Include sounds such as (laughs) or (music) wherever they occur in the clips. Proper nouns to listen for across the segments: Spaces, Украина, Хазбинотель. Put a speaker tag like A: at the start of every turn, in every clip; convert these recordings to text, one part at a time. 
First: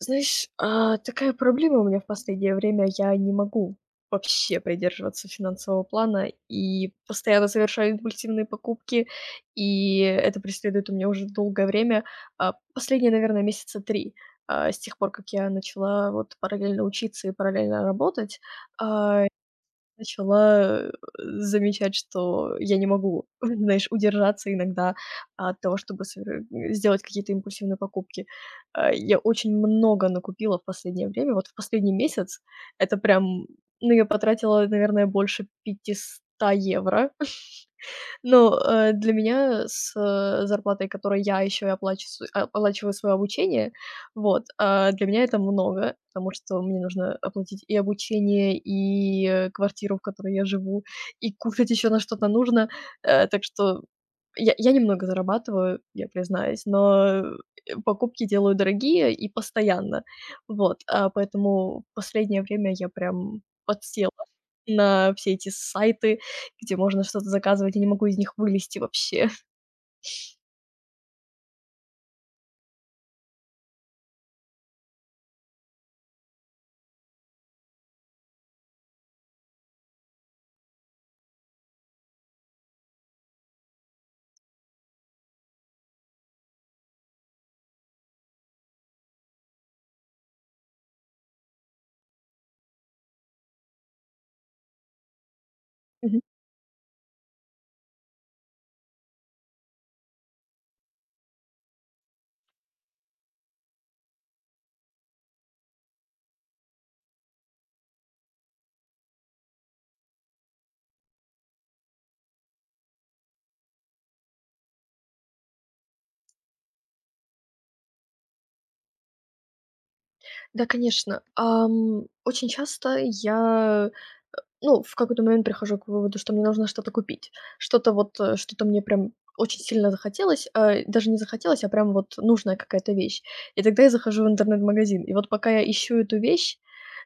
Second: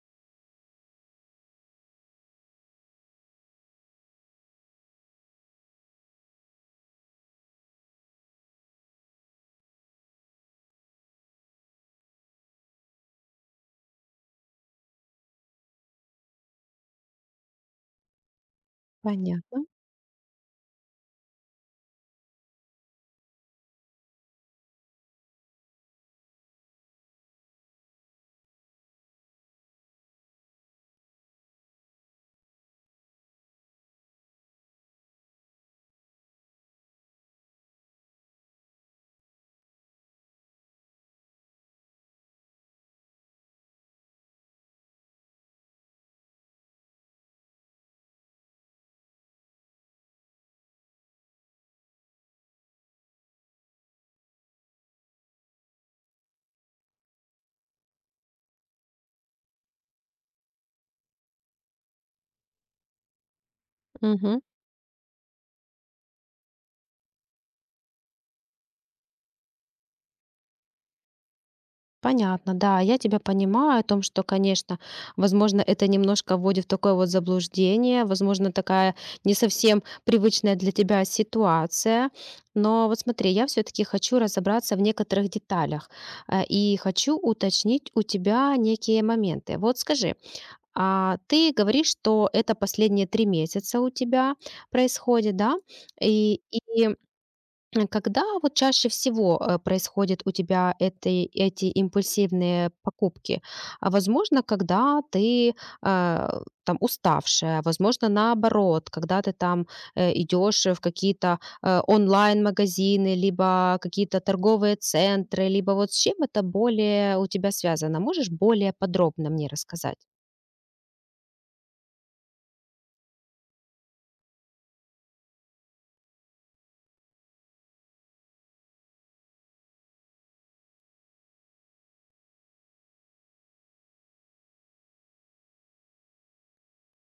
A: Знаешь, такая проблема у меня в последнее время. Я не могу вообще придерживаться финансового плана и постоянно совершаю импульсивные покупки, и это преследует у меня уже долгое время. Последние, наверное, месяца три. С тех пор, как я начала вот параллельно учиться и параллельно работать, а,
B: Понятно.
A: начала, замечать, что я не могу, (laughs) знаешь, удержаться иногда от того, чтобы сделать какие-то импульсивные покупки. Я очень много накупила в последнее время. Вот в последний месяц это прям, ну, я потратила, наверное, больше 500 евро. Но, для меня с, зарплатой, которой я еще и оплачис оплачиваю свое обучение, вот, для меня это много, потому что мне нужно оплатить и обучение, и, квартиру, в которой я живу, и кушать еще на что-то нужно. Так что я немного зарабатываю, я признаюсь, но, покупки делаю дорогие и постоянно. Вот, поэтому в последнее время я прям подсела
B: Мгм.
A: на все эти сайты, где можно что-то заказывать, я не могу из них вылезти вообще.
B: Понятно, да, я тебя понимаю о том, что, конечно, возможно, это немножко вводит в такое вот заблуждение, возможно, такая не совсем привычная для тебя ситуация. Но вот смотри, я все-таки хочу разобраться в некоторых деталях и хочу уточнить у тебя некие моменты. Вот скажи, а ты говоришь, что это последние 3 месяца у тебя происходит, да?
A: (laughs) Мгм.
B: И, когда вот чаще всего происходят у тебя эти импульсивные покупки? А возможно, когда ты там уставшая, возможно, наоборот, когда ты там идешь в какие-то онлайн-магазины, либо какие-то торговые центры, либо вот с чем это более у тебя связано? Можешь более подробно мне рассказать?
A: Да, конечно. Очень часто я, ну, в какой-то момент прихожу к выводу, что мне нужно что-то купить. Что-то вот, что-то мне прям очень сильно захотелось, даже не захотелось, а прям вот нужная какая-то вещь. И тогда я захожу в интернет-магазин. И вот пока я ищу эту вещь,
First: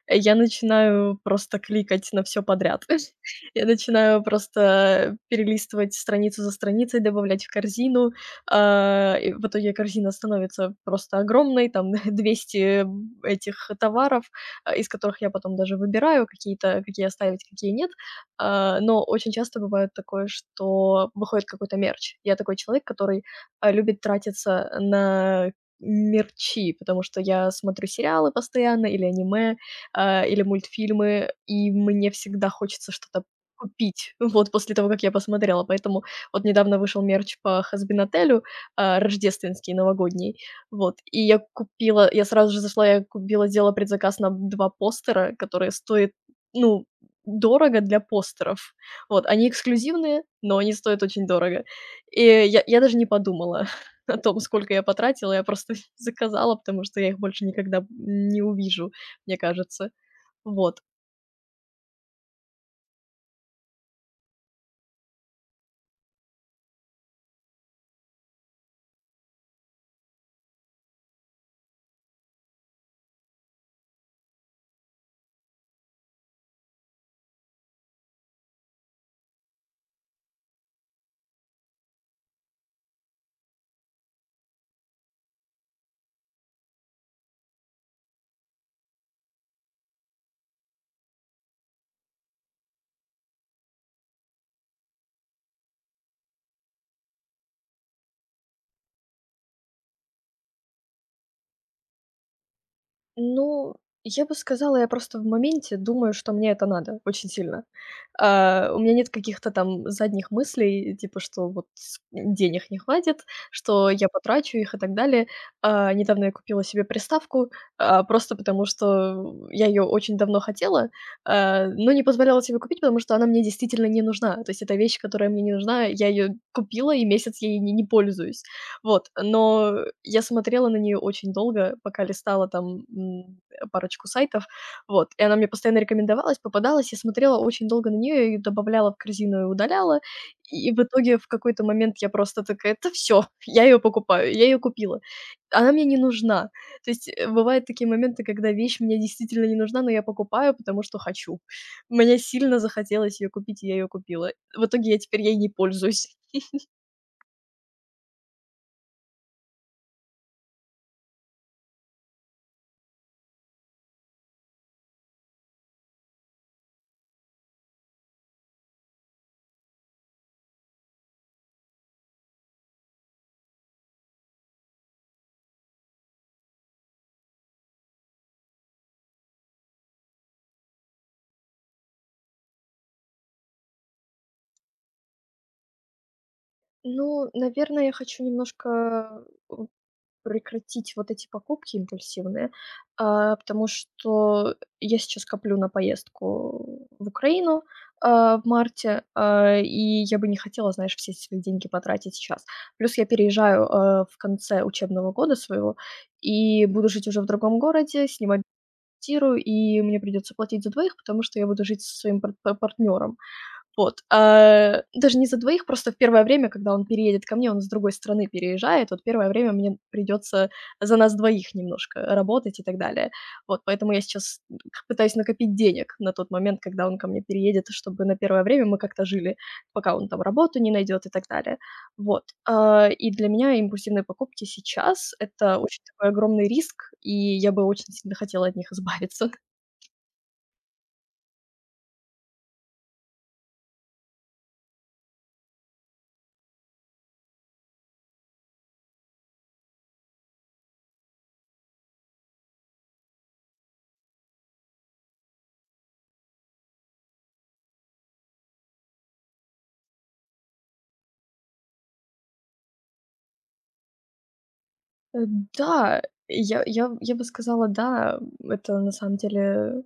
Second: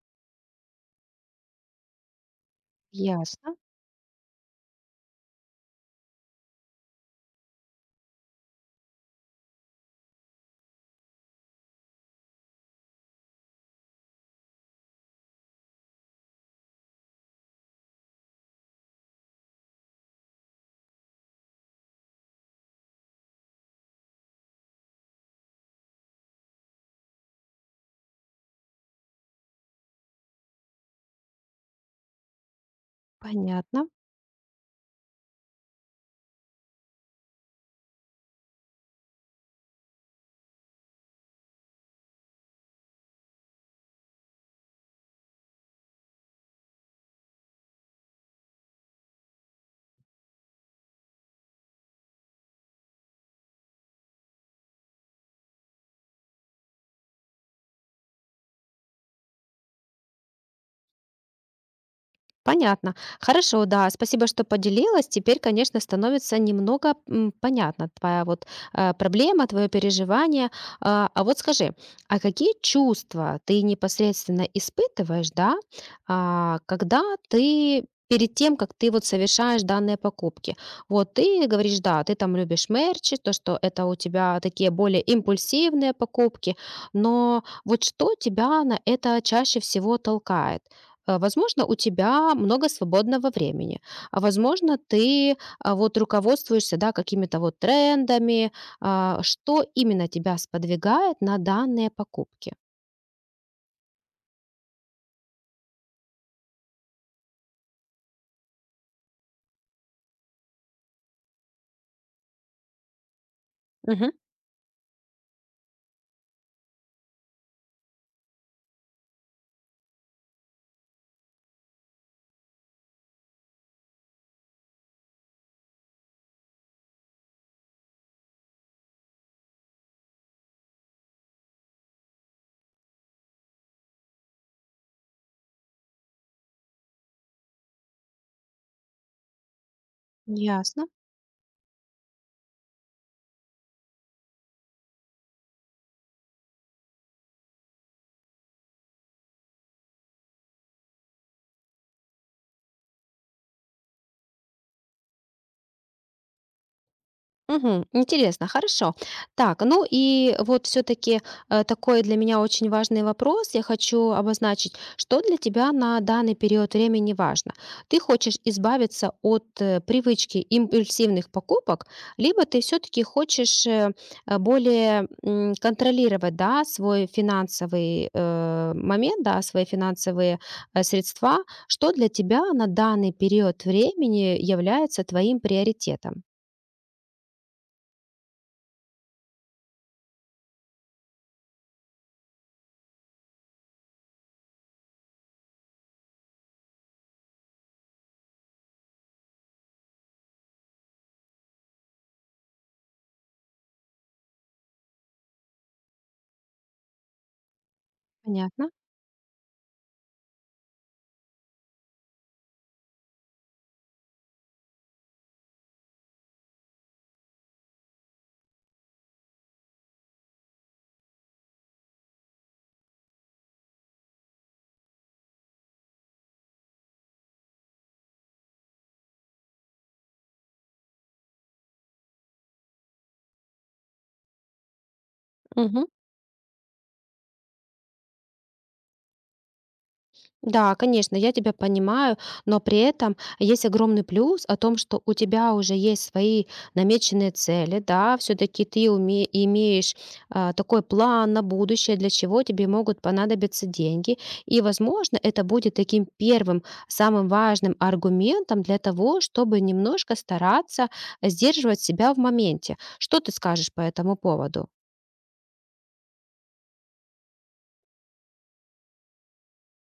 A: я начинаю просто кликать на все подряд. (laughs)
B: Ясно.
A: Я начинаю просто перелистывать страницу за страницей, добавлять в корзину. И в итоге корзина становится просто огромной, там (laughs) 200 этих товаров, из которых я потом даже выбираю какие-то, какие оставить, какие нет. Но очень часто бывает такое, что выходит какой-то мерч. Я такой человек, который, любит тратиться на мерчи, потому что я смотрю сериалы постоянно или аниме, или мультфильмы, и мне всегда хочется что-то
B: Понятно.
A: купить, (laughs) вот, после того, как я посмотрела. Поэтому вот недавно вышел мерч по «Хазбинотелю», рождественский, новогодний, вот, и я сразу же зашла, я купила, сделала предзаказ на 2 постера, которые стоят, ну, дорого для постеров. Вот, они эксклюзивные, но они стоят очень дорого. И я даже не подумала (laughs) о том, сколько я потратила, я просто (laughs) заказала, потому что я их больше никогда не увижу, мне кажется. Вот.
B: Понятно. Хорошо, да, спасибо, что поделилась. Теперь, конечно, становится немного понятна твоя вот проблема, твое переживание. А, вот скажи, а какие чувства ты непосредственно испытываешь, да, когда ты перед тем, как ты вот совершаешь данные покупки. Вот ты говоришь, да, ты там любишь мерчи, то, что это у тебя такие более импульсивные покупки, но вот что тебя на это чаще всего толкает? Возможно, у тебя много свободного времени, а возможно, ты вот руководствуешься, да, какими-то вот трендами. Что именно тебя сподвигает на данные покупки?
A: Ну, я бы сказала, я просто в моменте думаю, что мне это надо очень сильно. У меня нет каких-то там задних мыслей, типа, что вот денег не хватит, что я
B: Мгм.
A: потрачу их и так далее. Недавно я купила себе приставку, просто потому что я ее очень давно хотела, но не позволяла себе купить, потому что она мне действительно не нужна. То есть это вещь, которая мне не нужна, я ее купила и месяц ей не пользуюсь. Вот, но я смотрела на нее очень долго, пока листала там, парочку сайтов, вот. И она мне постоянно рекомендовалась, попадалась. Я смотрела очень долго на нее, я её добавляла в корзину и удаляла. И в
B: Ясно.
A: итоге в какой-то момент я просто такая: «это все, (laughs) я ее покупаю». Я ее купила. Она мне не нужна. То есть, бывают такие моменты, когда вещь мне действительно не нужна, но я покупаю, потому что хочу. Мне сильно захотелось ее купить, и я ее купила. В итоге я теперь ей не пользуюсь.
B: Мгм. Интересно, хорошо. Так, ну и вот все-таки такой для меня очень важный вопрос. Я хочу обозначить, что для тебя на данный период времени важно. Ты хочешь избавиться от привычки импульсивных покупок, либо ты все-таки хочешь более контролировать, да, свой финансовый момент, да, свои финансовые средства. Что для тебя на данный период времени является твоим приоритетом?
A: Ну, наверное, я хочу немножко, э, прекратить вот эти покупки импульсивные, потому что я сейчас коплю на поездку в Украину, в марте, и я бы не хотела, знаешь, все свои деньги потратить сейчас. Плюс я переезжаю, в конце учебного года своего и буду жить уже в другом городе, снимать
B: Понятно?
A: квартиру, и мне придется платить за двоих, потому что я буду жить со своим партнером. Вот, даже не за двоих, просто в первое время, когда он переедет ко мне, он с другой страны переезжает, вот первое время мне придется за нас двоих немножко работать и так далее. Вот, поэтому я сейчас пытаюсь накопить денег на тот момент, когда он ко мне переедет, чтобы на первое время мы как-то жили, пока он там работу не найдет и так далее. Вот, и для меня импульсивные покупки сейчас — это очень
B: Мгм.
A: такой огромный риск, и я бы очень сильно хотела от них избавиться.
B: Да, конечно, я тебя понимаю, но при этом есть огромный плюс о том, что у тебя уже есть свои намеченные цели, да, все-таки ты имеешь такой план на будущее, для чего тебе могут понадобиться деньги, и, возможно, это будет таким первым, самым важным аргументом для того, чтобы немножко стараться сдерживать себя в моменте. Что ты скажешь по этому поводу?
A: Э, да, я бы сказала, да, это на самом деле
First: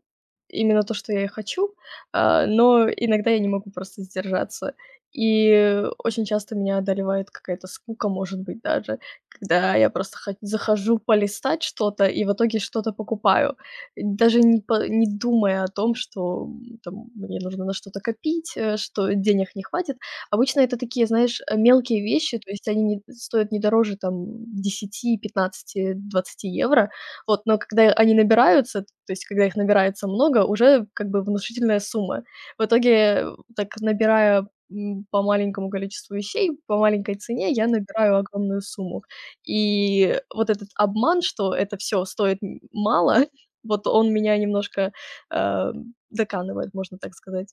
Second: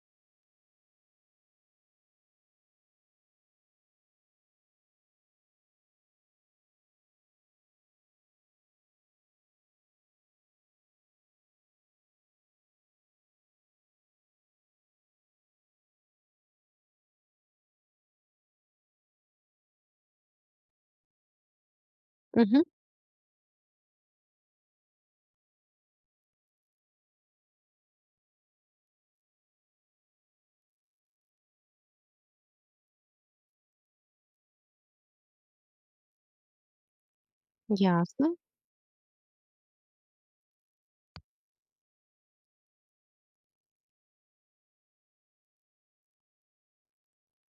A: именно то, что я и хочу, но иногда я не могу просто сдержаться. И очень часто меня одолевает какая-то скука, может быть, даже, когда я просто хо захожу полистать что-то и в итоге что-то покупаю, даже не думая о том, что, там мне нужно на что-то копить, что денег не хватит. Обычно это такие, знаешь, мелкие вещи, то
B: Мгм.
A: есть они не дороже там 10, 15, 20 евро. Вот, но когда они набираются, то есть когда их набирается много, уже как бы внушительная сумма. В итоге, так набирая, по маленькому количеству вещей, по маленькой цене, я набираю
B: Ясно.
A: огромную сумму. И вот этот обман, что это все стоит мало, (laughs) вот он меня немножко, э, доканывает, можно так сказать.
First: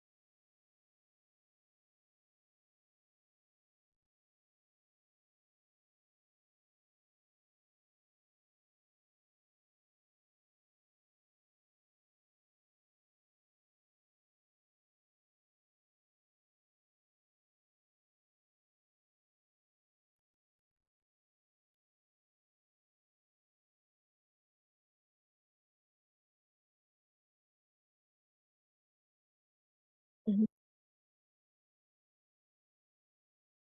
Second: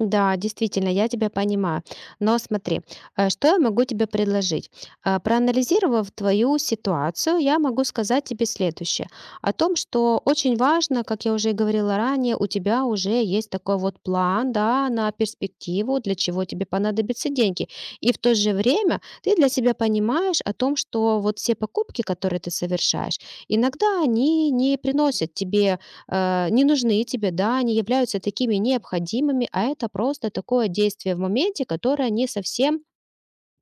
B: Да, действительно, я тебя понимаю. Но смотри, что я могу тебе предложить? Проанализировав твою ситуацию, я могу сказать тебе следующее. О том, что очень важно, как я уже и говорила ранее, у тебя уже есть такой вот план, да, на перспективу, для чего тебе понадобятся деньги. И в то же время ты для себя понимаешь о том, что вот все покупки, которые ты совершаешь, иногда они не приносят тебе не нужны тебе, да, не являются такими необходимыми, а это просто
A: Мгм.
B: такое действие в моменте, которое не совсем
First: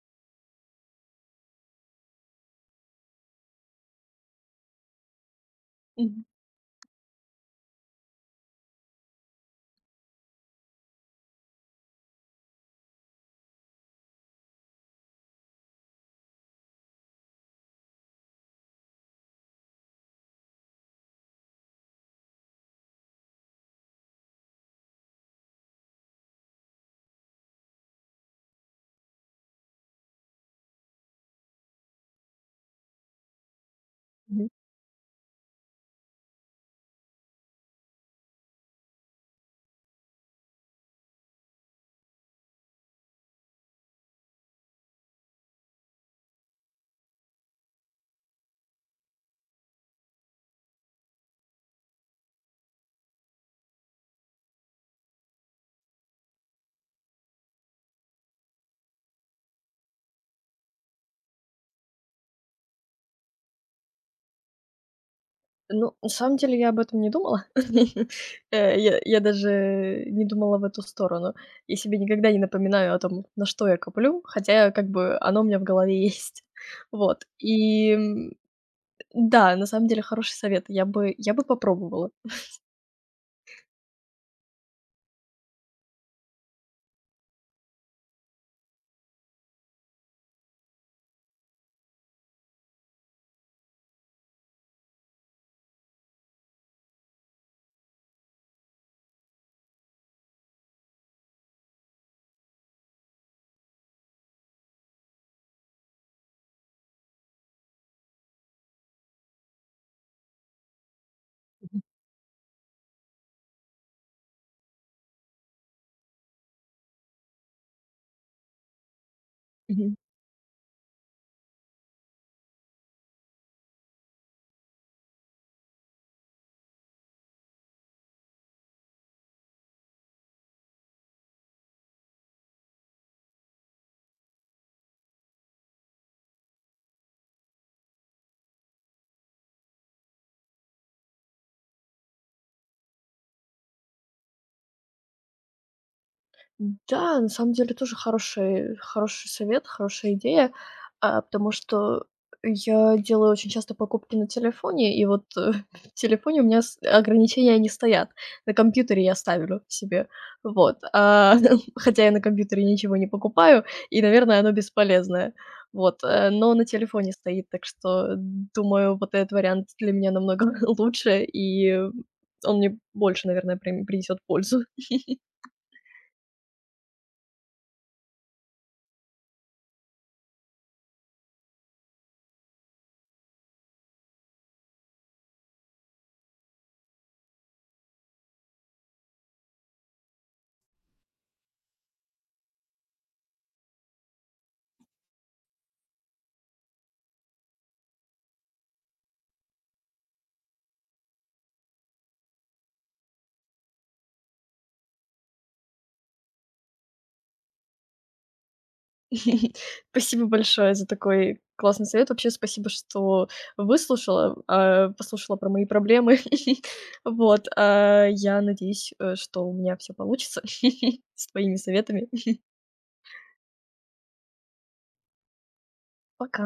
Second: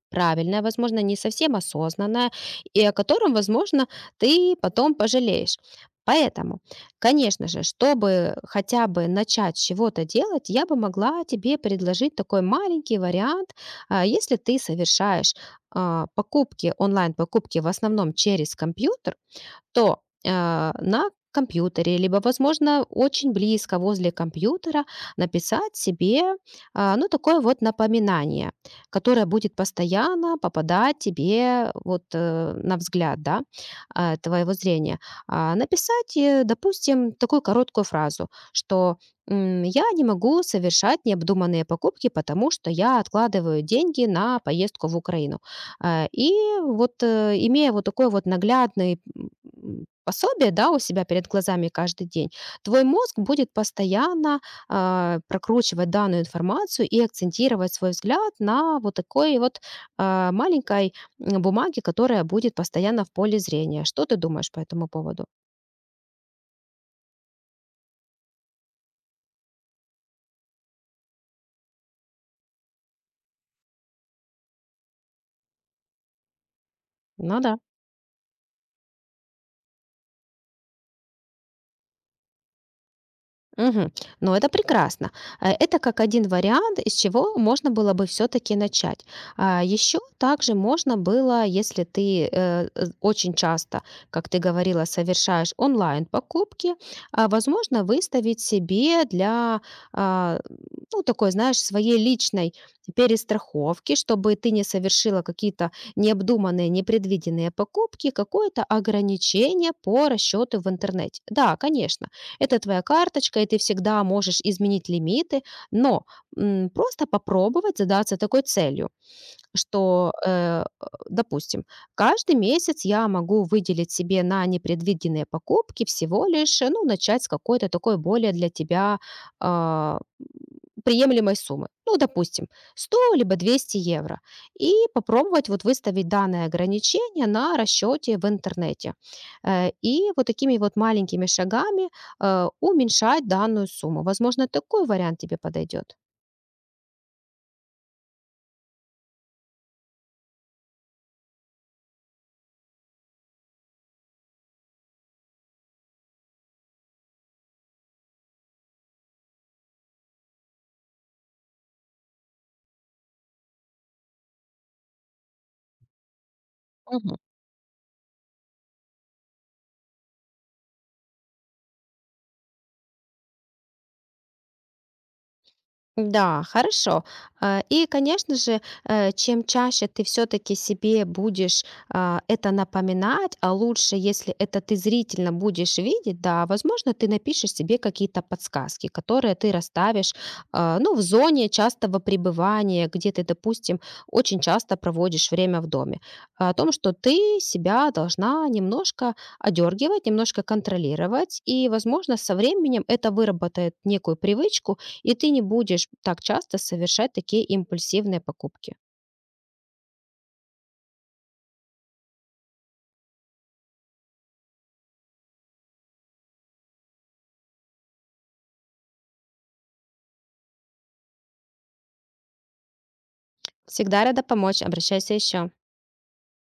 B: правильное, возможно, не совсем осознанное, и о котором, возможно, ты потом пожалеешь.
A: Мгм.
B: Поэтому, конечно же, чтобы хотя бы начать с чего-то делать, я бы могла тебе предложить такой маленький вариант. Если ты совершаешь покупки, онлайн-покупки в основном через компьютер, то на компьютере, либо, возможно, очень близко возле компьютера написать себе, ну, такое вот напоминание, которое будет постоянно попадать тебе вот на взгляд, да, твоего зрения. Написать, допустим, такую короткую фразу, что я не могу совершать необдуманные покупки, потому что я откладываю деньги на поездку в Украину. И вот, имея вот такой вот наглядный, пособие, да, у себя перед глазами каждый день, твой мозг будет постоянно, прокручивать данную информацию и акцентировать свой взгляд на вот такой вот, маленькой, бумаге, которая будет постоянно в поле зрения. Что ты думаешь по этому поводу?
A: Ну, на самом деле я об этом не думала. (laughs) Я даже не думала в эту сторону. Я себе никогда не напоминаю о том, на что я коплю, хотя как бы оно у меня в голове есть. (laughs) Вот.
B: Ну да.
A: И, да, на самом деле хороший совет. Я бы попробовала.
B: Мгм. Но это прекрасно. Это как один вариант, из чего можно было бы все-таки начать. Еще также можно было, если ты очень часто, как ты говорила, совершаешь онлайн покупки, возможно, выставить себе для, а, ну, такой, знаешь, своей личной перестраховки, чтобы ты не совершила какие-то необдуманные, непредвиденные покупки, какое-то ограничение по расчету в интернете. Да, конечно это твоя карточка, и ты всегда можешь изменить лимиты, но просто попробовать задаться такой целью.
A: Мгм.
B: Что, допустим, каждый месяц я могу выделить себе на непредвиденные покупки всего лишь, ну, начать с какой-то такой более для тебя а, приемлемой суммы. Ну, допустим, 100 либо 200 евро. И попробовать вот выставить данное ограничение на расчете в интернете. И вот такими вот маленькими шагами уменьшать данную сумму. Возможно, такой вариант тебе подойдет.
A: Да, на самом деле тоже хороший хороший совет, хорошая идея, потому что я делаю очень часто покупки на телефоне, и вот, (laughs) в телефоне у меня с ограничения не стоят. На компьютере я ставлю себе. Вот, (laughs) хотя я на компьютере ничего не покупаю, и, наверное, оно бесполезное. Вот, но на телефоне стоит, так что, думаю, вот этот вариант для меня намного (laughs) лучше, и он мне больше, наверное, принесет пользу.
B: Да, хорошо. И, конечно же, чем чаще ты все-таки себе будешь это напоминать, а лучше, если это ты зрительно будешь видеть, да, возможно, ты напишешь себе какие-то подсказки, которые ты расставишь, ну, в зоне частого пребывания, где ты, допустим, очень часто проводишь время в доме, а о том, что ты себя должна немножко одергивать, немножко контролировать, и, возможно, со временем это выработает некую привычку, и ты не будешь так часто совершать такие импульсивные покупки.
A: (laughs) Спасибо большое за такой классный совет. Вообще спасибо, что выслушала, послушала про мои проблемы. (laughs) Вот, я надеюсь, что у меня все получится (laughs) с твоими советами.
B: Всегда рада помочь, обращайся еще.
A: Пока.